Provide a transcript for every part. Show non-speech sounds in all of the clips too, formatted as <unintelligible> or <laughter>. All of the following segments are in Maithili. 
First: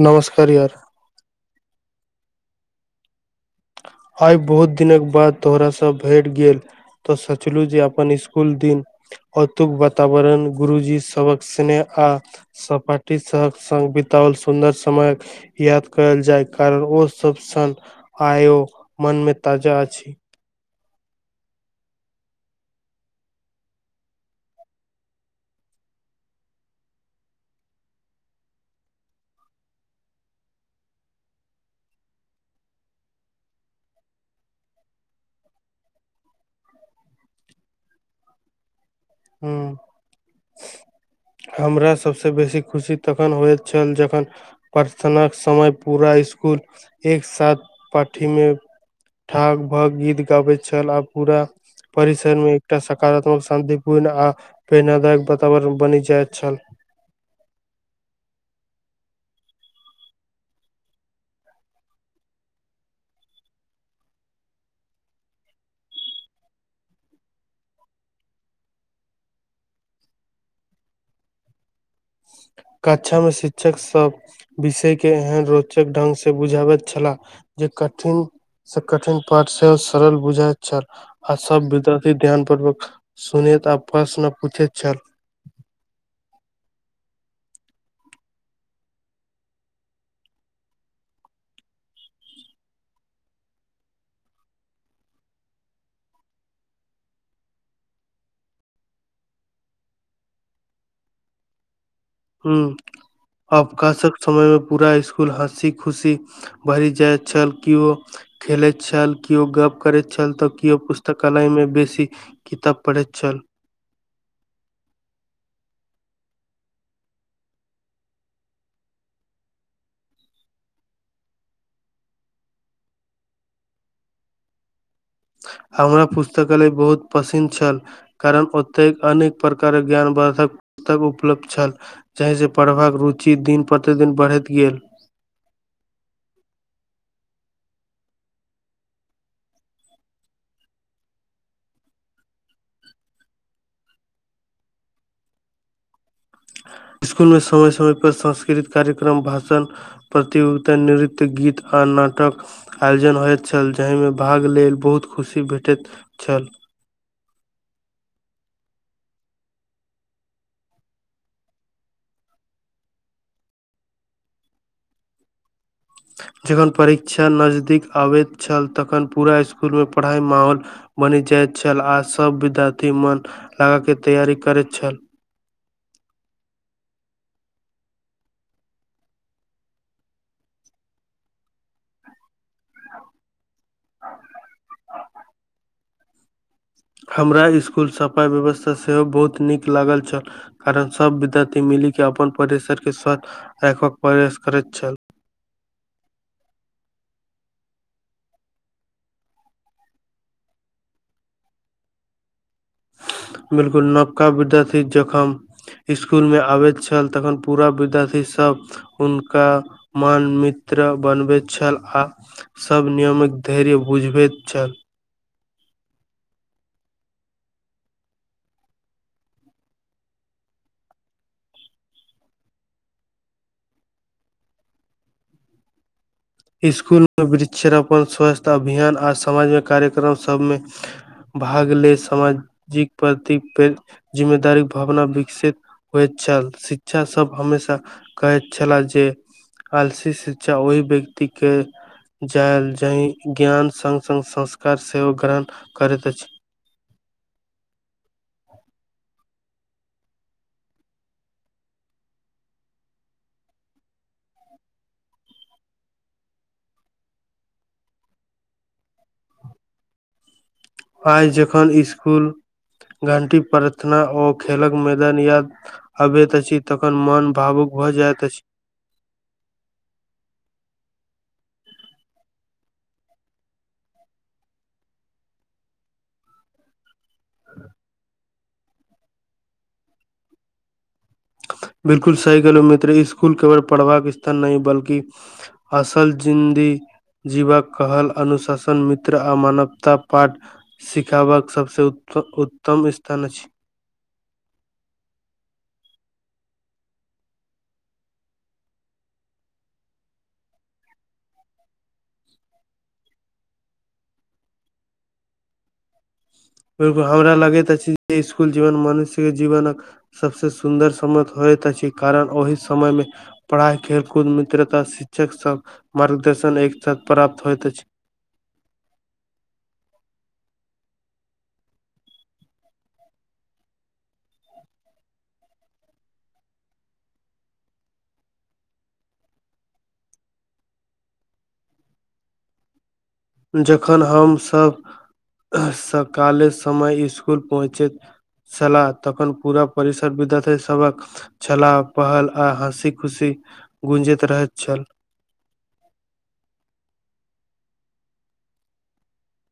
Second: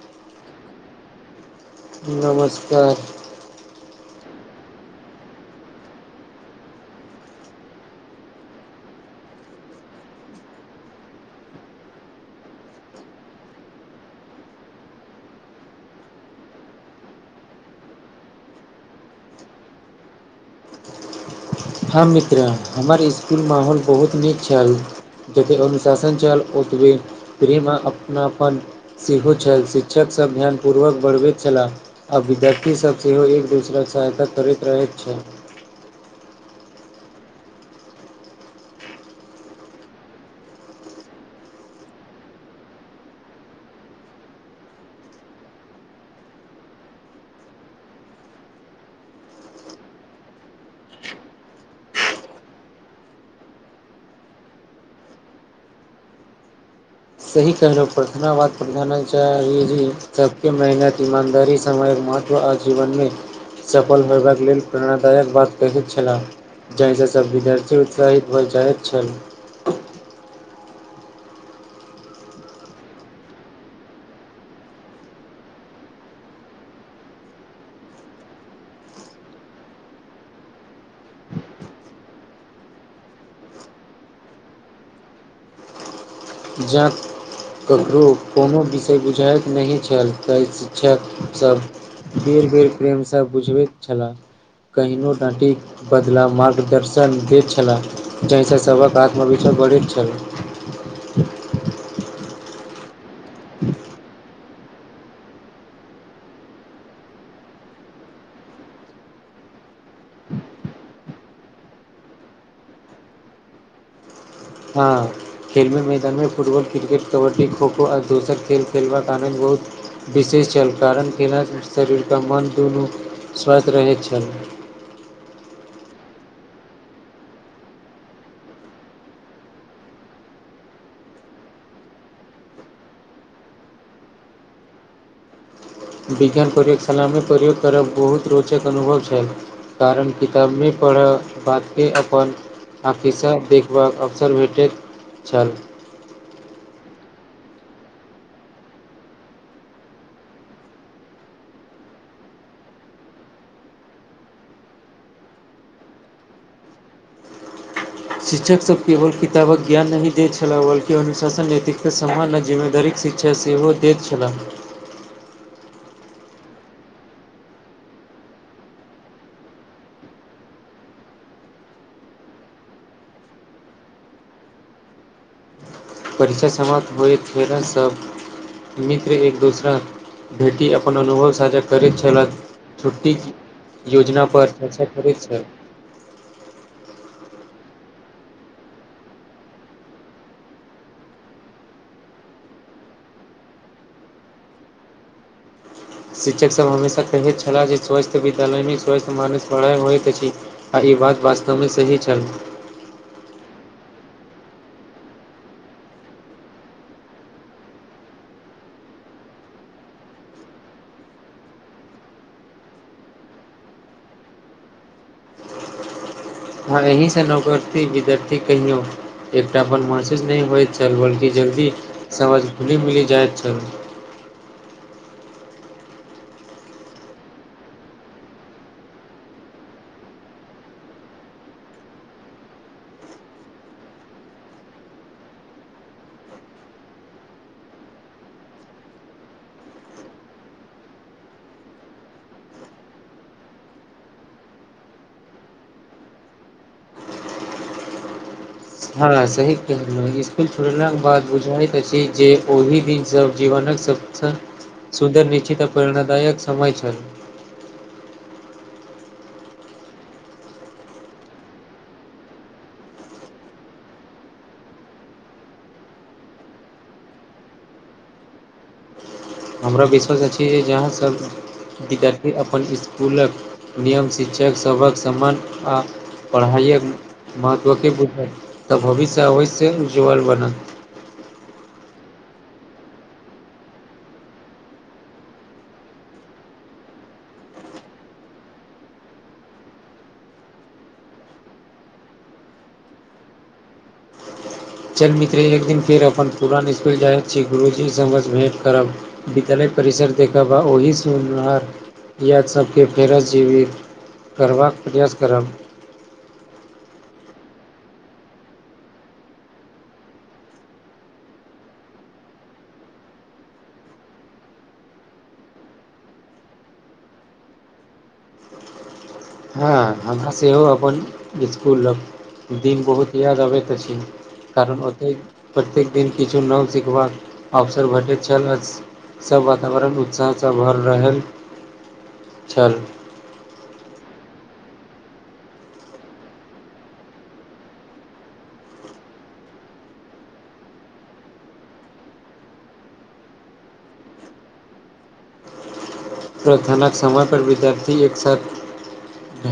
नमस्कार यार नमस्कार आइ बहुत दिनक बाद तोहरा सँ भेट गेल तऽ सचलु जे अपन इसकुल दिन अतुक वातावरण गुरुजी सबहक स्नेह आ सपाटी सबहक बितओल सुन्दर समयक याद करल जाय कारण ओ सब सन आयो मन मे ताजा अछि हम मित्रा हमर इसकुल माहौल बहुत नीक छल जेतै अनुशासन छल ओतबे फ्री मऽ अपनापन सेहो छल शिक्षक सभ ध्यानपूर्वक बढ़बैत छलाह आब विद्यार्थीसभ सेहो एक दोसरक सहायता करैत रहैत छै हू हमरा सबस बेसी खुशी तखन होइत छल जखन प्रथनक समय पूरा स्कूल एक साथ पाठी मे ठाक भऽ गीत गाबैत छल आ पूरा परिसर मे एकटा सकारात्मक शान्ति पूर्ण आ प्रेरणादायक वातावरण बनि जाइत छल सही कहलहुँ प्रधना बाद प्रधानचार्य जी सबके मेहनत ईमानदारी समयक महत्व आ जीवन मे सफल होयबाक लेल प्रेरणादायक बात कहैत छलाह जाहिसँ सब विद्यार्थी उत्साहित भइ जाइत छल कक्षामे शिक्षक सब विषय के एहन रोचक ढंग से बुझाबैत छलाह जे कठिन स कठिन पाठ से सरल बुझाईत छल आ सब विद्यार्थी ध्यान पूर्वक सुनित आपस मे पूछैत छल जेत ककरो कोनो विषय बुझाइत नै छल तऽ शिक्षकसभ बेर बेर प्रेमसभ बुझबैत छलाह कहिनो डाँटिक बदला मार्गदर्शन दै छलाह जहिस सबक आत्मविष बढ़ैत छल हू अवकाशक समय मे पूरा इस्कुल हँसी खुशी भरि जाएत छल किओ खेलैत छल केओ गप करैत छल तऽ केओ पुस्तकालय मे बेसी किताब पढ़ैत छल हँ खेलमे मैदानमे फुटबॉल क्रिकेट कबड्डी खोखो आ दोसर खेल खेलबाक आनन्द बहुत विशेष चल कारण <unintelligible> मन दुनू स्वस्थ रहैत छल हमरा पुस्तकालय बहुत पसिन छल कारण ओतैक अनेक प्रकारक ज्ञान बाधक पुस्तक उपलब्ध छल चाहै से पढ़बाक रुचि दिन प्रतिदिन बढ़ैत गेल विज्ञान प्रयोगशाला मे प्रयोग करब बहुत रोचक अनुभव छै कारण किता मि पढ़ऽ बाद के अपन <unintelligible> देखबाक अवसर भेटैत छल इस्कुल मे समय समय पर सांस्कृत कार्यक्रम भाषा प्रतियोगिता नृत्य गीत आ नाटक आयोजन होइत छल जाहि मे भाग लेल बहुत खुशी भेटैत छल शिक्षक सभ केवल किताबक ज्ञान नहीं देैत छलाह बल्कि अुशासन नैतिकता समान आ जिम्मेदारीक शिक्ष क्षा सेहो दैत छलाह जखन परीक्षा नजदीक आबैत छल तखन पूरा इस्कुल मे पढ़ाइ माहौल बनि जाइत छल आ सब विद्यार्थी मन लगा के तैयारी करैत छल परीचय समाप्त होइत छलास सभ मित्र एक दोसरा बेटी अपन <unintelligible> करैत छलह छुट्टी योजना पर चर्चा करै छै हमरा ईस्कुल सफा व्यवस्था सेहो बहुत नीक लागल छल कारण सब विद्यार्थी मिली के अपन परिसर के स्तब्ध राखब के प्रयास करै छैल शिक्षक सभ हमेशा कहैत छलाह जे स्वस्थ विद्यालय मे स्वस्थ मानस पढ़ाइ होइत अछि आ ई बात वास्तव मऽ सही छल बिल्कुल नवका विद्यार्थी जखन स्कुल मे आबैत छल तखन पूरा विद्यार्थी सभ हुनका मान मित्र बनबैत छल आ सभ नियमक धैर्य बुझबैत छलय हँ एहिसँ नौकरती विद्यर्थी कहियो एकटापन महसुस नहि होइत छल बल्कि जल्दी समझ खुली मिली जाइत छल स्कुल में वृक्षरोपण स्वस्थ्य अभियान आ समाज मे कार्यक्रम सब मे भाग ले सामाजिक प्रति फेर जिम्मेदारी भावना विकसित होइत छल शिक्षा सभ हमेशा कहैत छलहय जे आलसी शिक्षा ओहि व्यक्ति के जायल जाहि ज्ञान संग संग संस्कार सेहो ग्रहण करैत अछि हँ सही कहलहुँ स्कुल छोड़लाक बाद बुझाइत अछि जे ओहि दिन सब जीवनक सब सँ सुन्दर निश्चित प्रेरणादायक समय छल आइ जखन स्कुल घंटी प्रार्थना ओ खेलक मैदान या अबैत अछि तखन मन भावुक भऽ जाइत अछि हमरा विश्वास अछि जे आहाँसभ विद्यार्थी अपन इसकुलक नियम शिक्षक सभक सम्मान आ पढ़ाइअक महत्वके बुझए तऽ भविष्य ओहिसे उज्ज्ववल बनत बिलकुल सही कहलो मित्र स्कुल केवल पढ़बाक स्थान नहि बल्कि असल जिन्दी जीवाक कहल अनुशासन मित्र आ मानवता पाठ सिखाबाक सबसे उत उत्तम स्थान अछि चल मित्र एक दिन फेर अपन पुरान इसकुल जाइत छी गुरुजीसँ हम अर भेँट करब विद्यालय परिसर देखबा ओहि सुनहार याद सभके फेरत जिबीत करबाक प्रयास करब बिलकुल हमरा लगैत अछि जे इसकुल जीवन मनुष्यके जीवनक सबसँ सुन्दर समय होइत अछि कारण ओहि समय मऽ पढ़ाई खेल कूद मित्रता शिक्षक सब मार्गदर्शन एक साथ प्राप्त होयइत अछि हँ हमरा सेहो अपन स्कूलक दिन बहुत याद अबैत अछि कारण ओतेक प्रत्येक दिन किछु नव सिखबाक अवसर भेटैत छल <unintelligible> सभ वातावरण उत्साहसँ भर रहल छल जखन हमसभ सकाले समय इसकुल पहुँचैत सलाह तखन पूरा परिसर विद्यार्थी सभक छला पहल आ हँसी खुशी गूंजैत रहैत छल प्रथनाक समय पर विद्यार्थी एक साथ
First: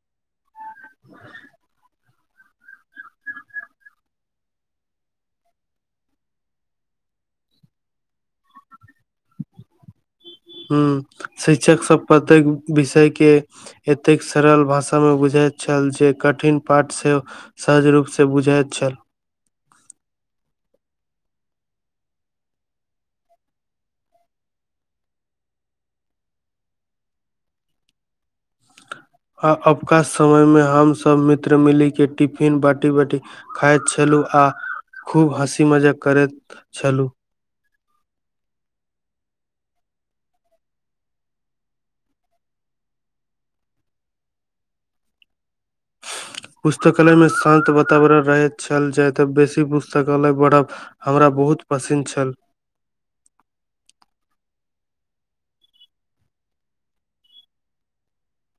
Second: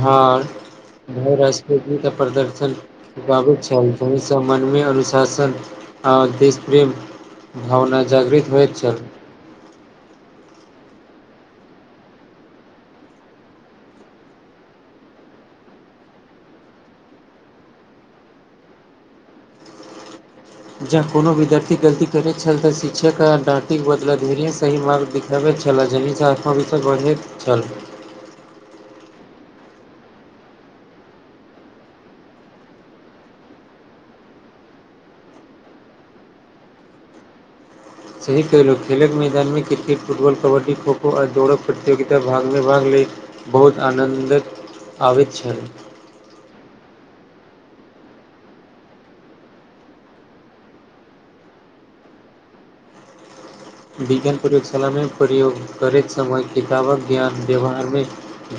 ह राष्ट्रीय गीत आ प्रदर्शन गाबैत छल ओहिसँ मनमे अनुशासन आ देश प्रेम भावना जागृत होइत छल हूं शिक्षक सब प्रतेक विषय के एतेक सरल भाषामे बुझैत छल जे कठिन पाठसँ सहज रूप से बुझाइत छल जँ कोनो विद्यार्थी गलती करैत छल तऽ शिक्षक आडाँटिक बदला दुरिये सही मार्ग हेबे छलै जे निचा <inaudible> तक बढ़ैत छलै आ आपका समय मे हम सब मित्र मिली के टिफिन बाटी बाटी खाइत छलहुँ आ खूब हँसी मजाक करैत छलुँ सही खेलो खेलक मैदानमे क्रिकेट फुटबॉल कबड्डी खोखो आ दौड़ो प्रतियोगिता भगमे भाग ले बहुत आनन्दक आबैत छै पुस्तकालय मे शान्त वातावरण रहैत छल जाय तऽ बेसी पुस्तकालय पढ़ब हमरा बहुत पसिन छल विज्ञान प्रयोगशालामे प्रयोग करैत समय किताबक ज्ञान व्यवहारमे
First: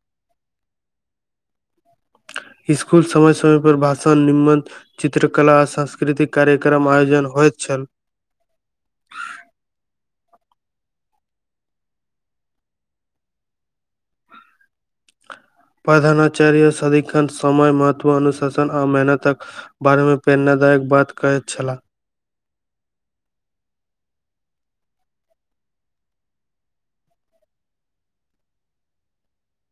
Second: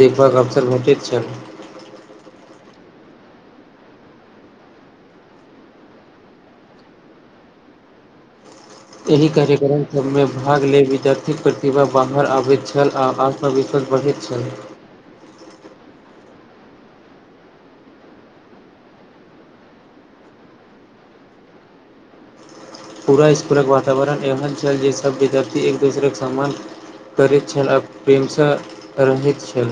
एक बार अवसर भेटैत छल स्कुल समय समय पर भाषण निम्मन चित्रकला सांस्कृतिक कार्यक्रम आयोजन होइत छल एहि कार्यक्रम सभमे भाग लेल विद्यार्थीक प्रतिभा बाहर आबैत छल आ पर विश्वास बढ़ैत छैलै प्रधानाचार्य सदि्षन समय महत्व अनुशासन आ मेहनतक बारेमे प्रेरणादायक बात कहैत छलाह पूरा इसकुलक वातावरण एहन छै जे सभ विद्यार्थी एक दूसरे के सम्मान करैत छल आ प्रेमसँ रहैत छल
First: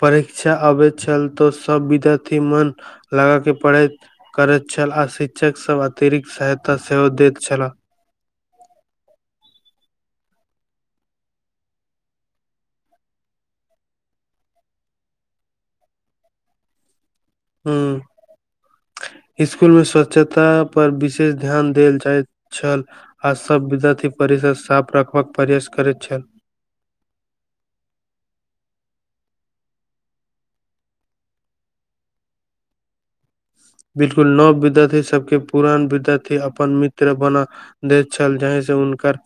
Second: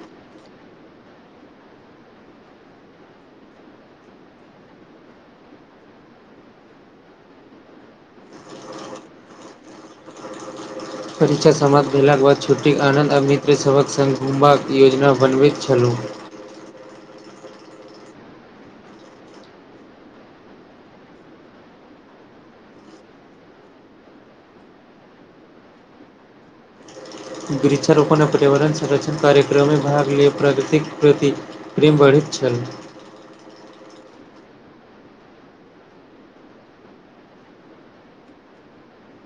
परीक्षा अबैत छल तऽ सब विद्यार्थी मन लगा के पढ़ैत करैत छल आ शिक्षक सब अतिरिक्त सहायता सेहो दैत छलाह परीक्षा समाप्त भेलाक बाद छुट्टीके आनन्द अमित्र सभक सङ्ग घुमबाक योजना बनबैत छलूं हू इसकुलमे स्वच्छता पर विशेष ध्यान देल जाइत छल आ सब विद्यार्थी परिसर साफ रखबाक प्रयास करैत छल वृक्षारोपण आ पर्यावरण संरक्षण कार्यक्रममे भाग लेब प्राकृतिक प्रति प्रेम बढ़ैत छल बिलकुल नव विद्यार्थी सबके पुरान विद्यार्थी अपन मित्र बना देत छल जहि से उनकर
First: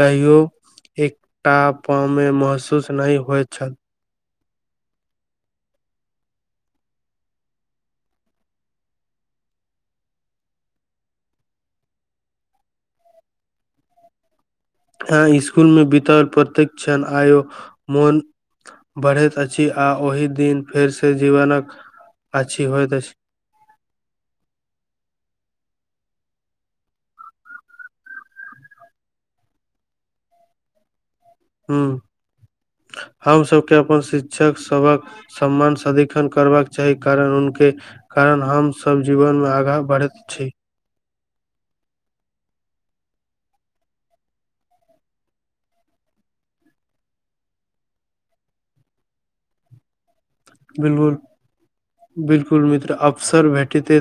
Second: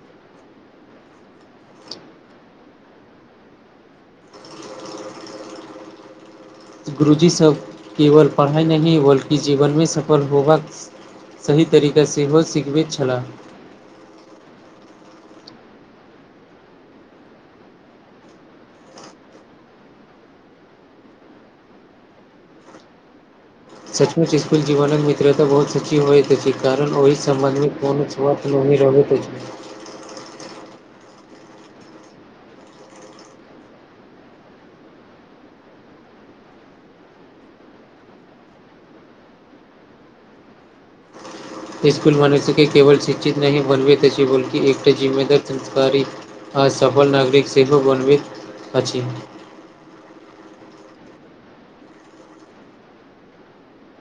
कहियो एकटा अपनमे महसूस नहि होइत छल गुरुजी सब केवल पढ़ाइ नहि बल्कि जीवनमे सफल होबाक सही तरीका सेहो सिखबैत छलाह आ स्कुल मे बितओल प्रतिक्षण आयो मोन बढ़ैत अछि आ ओहि दिन फेरसँ जीवनक आछी होइत अछि सचमुच स्कुल जीवन मित्रता बहुत सची होइत छै कारण ओहि सम्बंध मे कोनो बात नामी रहबे करै छै हू हम सबके अपन शिक्षक सभक सम्मान सदिखन करबाक चाही कारण हुनके कारण हमसब जीवनमे आगाँ बढ़ैत छी इसकुल मनुष्यके केवल शिक्षित नहि मनबैत अछि बल्कि एकटा जिम्मेदार संस्कारी आ सफल नागरिक सेहो बनबैत अछि बिलकुल बिलकुल मित्र, अफसर भेटते।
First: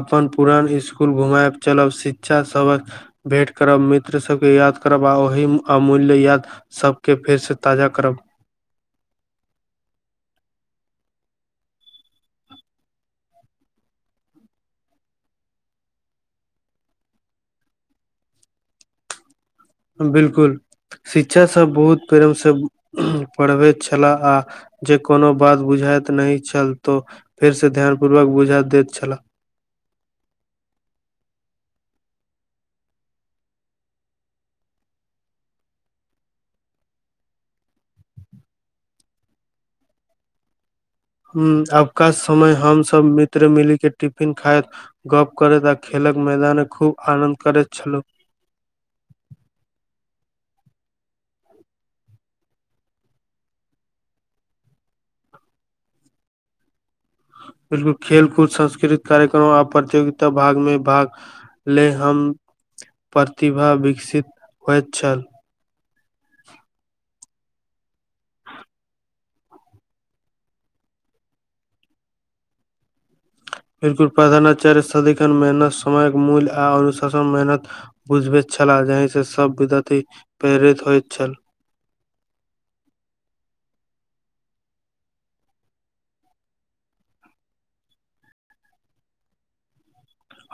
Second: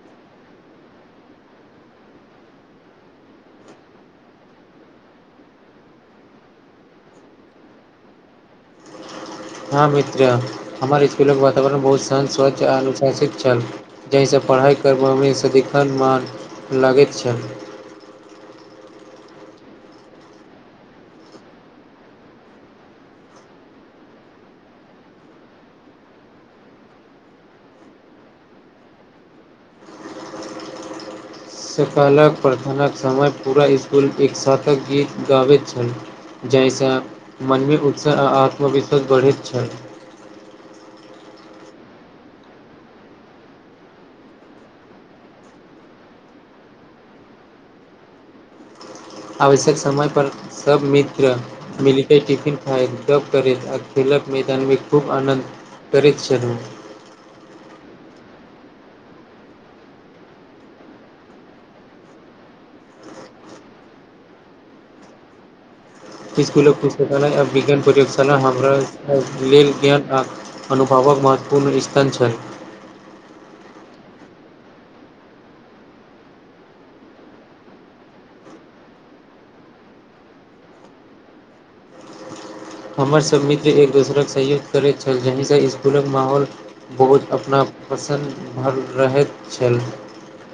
अपन पुरान स्कूल घुमएब चलब, शिक्षा सभक। भेट करब मित्र सभके, याद करब आ ओहि अमूल्य याद सभके फेरसँ ताजा करब हँ मित्र, हमर स्कूलक वातावरण बहुत सुन्दर, स्वच्छ आ अनुशासित छल। जाहि सँ पढ़ाइ करब मे सदिखन मन लगैत छल। बिलकुल, शिक्षक सभ बहुत प्रेम सँ पढ़बैत छलाह आ। जे कोनो बात बुझाइत नहि छल, तँ फेर सँ ध्यानपूर्वक बुझा दैत छलाह। सकालक प्रथम समय पूरा स्कूल एक साथ गीत गाबैत छल। जाहि सँ मनमे उत्साह आ आत्मविश्वास बढ़ैत छल। हँ, आबका समय हमसभ मित्र मिलि कऽ टिफिन खाइत गप करैत आ खेलक मैदानमे खूब आनन्द करैत छलहुँ। आवश्यक समय पर सभ मित्र। मिलि कऽ पिकनिक खाइत, गप करैत आ खेलक मैदानमे खूब आनन्द करैत छलहुँ। करीक्षण बिलकुल, खेलकूद, सांस्कृतिक कार्यक्रम आ प्रतियोगितामे भाग लैत छलहुँ। लेल हमसभक प्रतिभा विकसित होइत छल। स्कूल पुस्तकालय, विज्ञान प्रयोगशाला हमरा लेल ज्ञान आ सीखबाक महत्वपूर्ण स्रोत छल। अनुभवक महत्वपूर्ण स्थान छल। बिलकुल, प्रधानाचार्य सदिखन समयक मूल्य, अनुशासन आ मेहनतके महत्व सिखबैत छलाह। बुझब छलहुँ जे से सभ विद्यार्थी प्रेरित होइत छल। हमर सभ मित्र एक-दोसरक सहयोग करैत छलहुँ, जाहि सँ स्कूलक माहौल। बहुत अपनापन भरल रहैत छल।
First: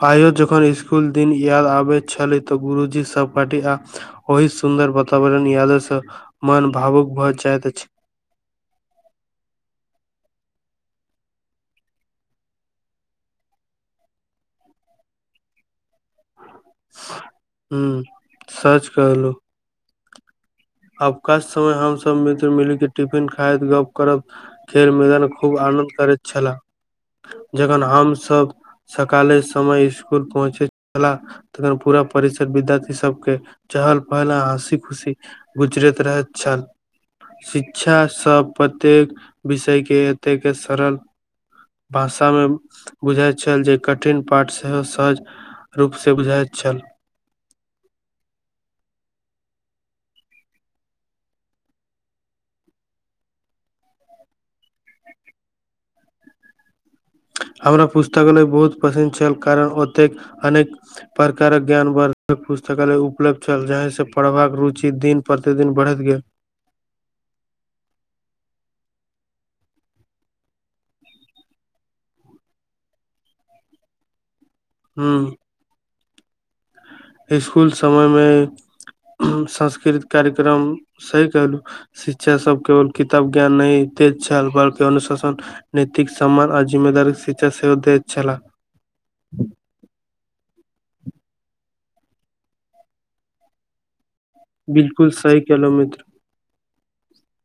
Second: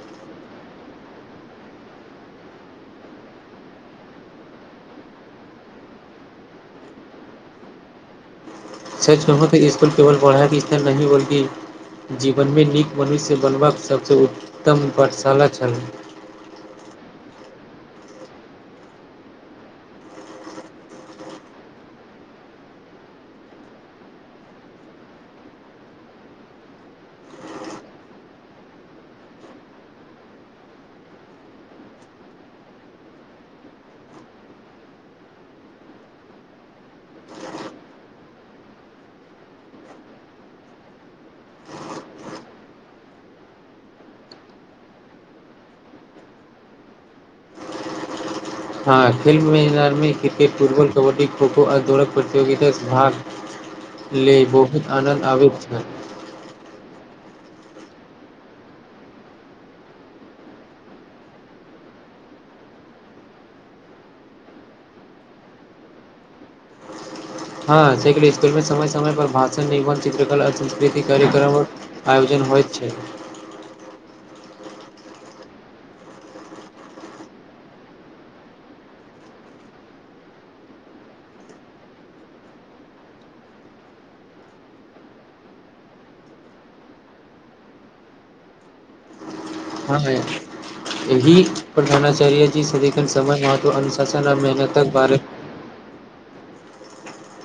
आइयो जखन स्कूलक दिन याद अबैत छै तऽ गुरुजी सभक बाति आ। ओहि सुन्दर वातावरणक यादि मन भावुक भऽ जाइत अछि। स्कूलमे तऽ केवल पढ़ाइ नहि, स्नेह आ अपनापन सेहो भेटैत छल। जीवनमे नीक मनुष्य बनबाक सभसँ उत्तम पाठशाला छल। हँ, सच कहलहुँ। आबकाश समय हमसभ मित्र मिलि कऽ टिफिन खाइत, गप करैत छलहुँ। खेल मैदानमे खूब आनन्द करैत छलहुँ जखन हमसभ। सकालक समय स्कूल पहुँचैत छलहुँ। तखन पूरा परिसरमे विद्यार्थी सभक चहल-पहल, हँसी-खुशी रहैत छल। गुजरैत रहैत छल। शिक्षक सभ प्रत्येक विषयके एतेक सरल। भाषामे बुझबैत छलाह जे कठिन पाठ सेहो सहज। रूप से बुझाय छल हँ खेल मैदानमे क्रिकेट, फुटबॉल, कबड्डी, खो-खो आ दौड़क प्रतियोगितामे भाग लैत छलहुँ। लऽ बहुत आनन्द अबैत छल। हमरा पुस्तकालय बहुत पसिन्द छल, कारण ओतय अनेक। प्रकारक ज्ञानवर्धक पुस्तक उपलब्ध छल, जाहि सँ पढ़बाक रुचि दिन प्रतिदिन बढ़ैत गेल। हँ, स्कूलमे समय समय पर भाषण, चित्रकला आ सांस्कृतिक कार्यक्रम आयोजित होइत छल। आयोजन होइत छै हँ हँ, स्कूलक समयमे सांस्कृतिक कार्यक्रम कहब सही कहलहुँ। शिक्षक सभ केवल किताबक ज्ञान नहि दैत छलाह, बल्कि अनुशासन नैतिक समान आ जिम्मेदारी सँ भरल छल। हँ, एहि प्रधानाचार्य जी सँ सेहो समयक महत्व बुझैत छलहुँ। <unintelligible> बिलकुल सही कहलहुँ मित्र।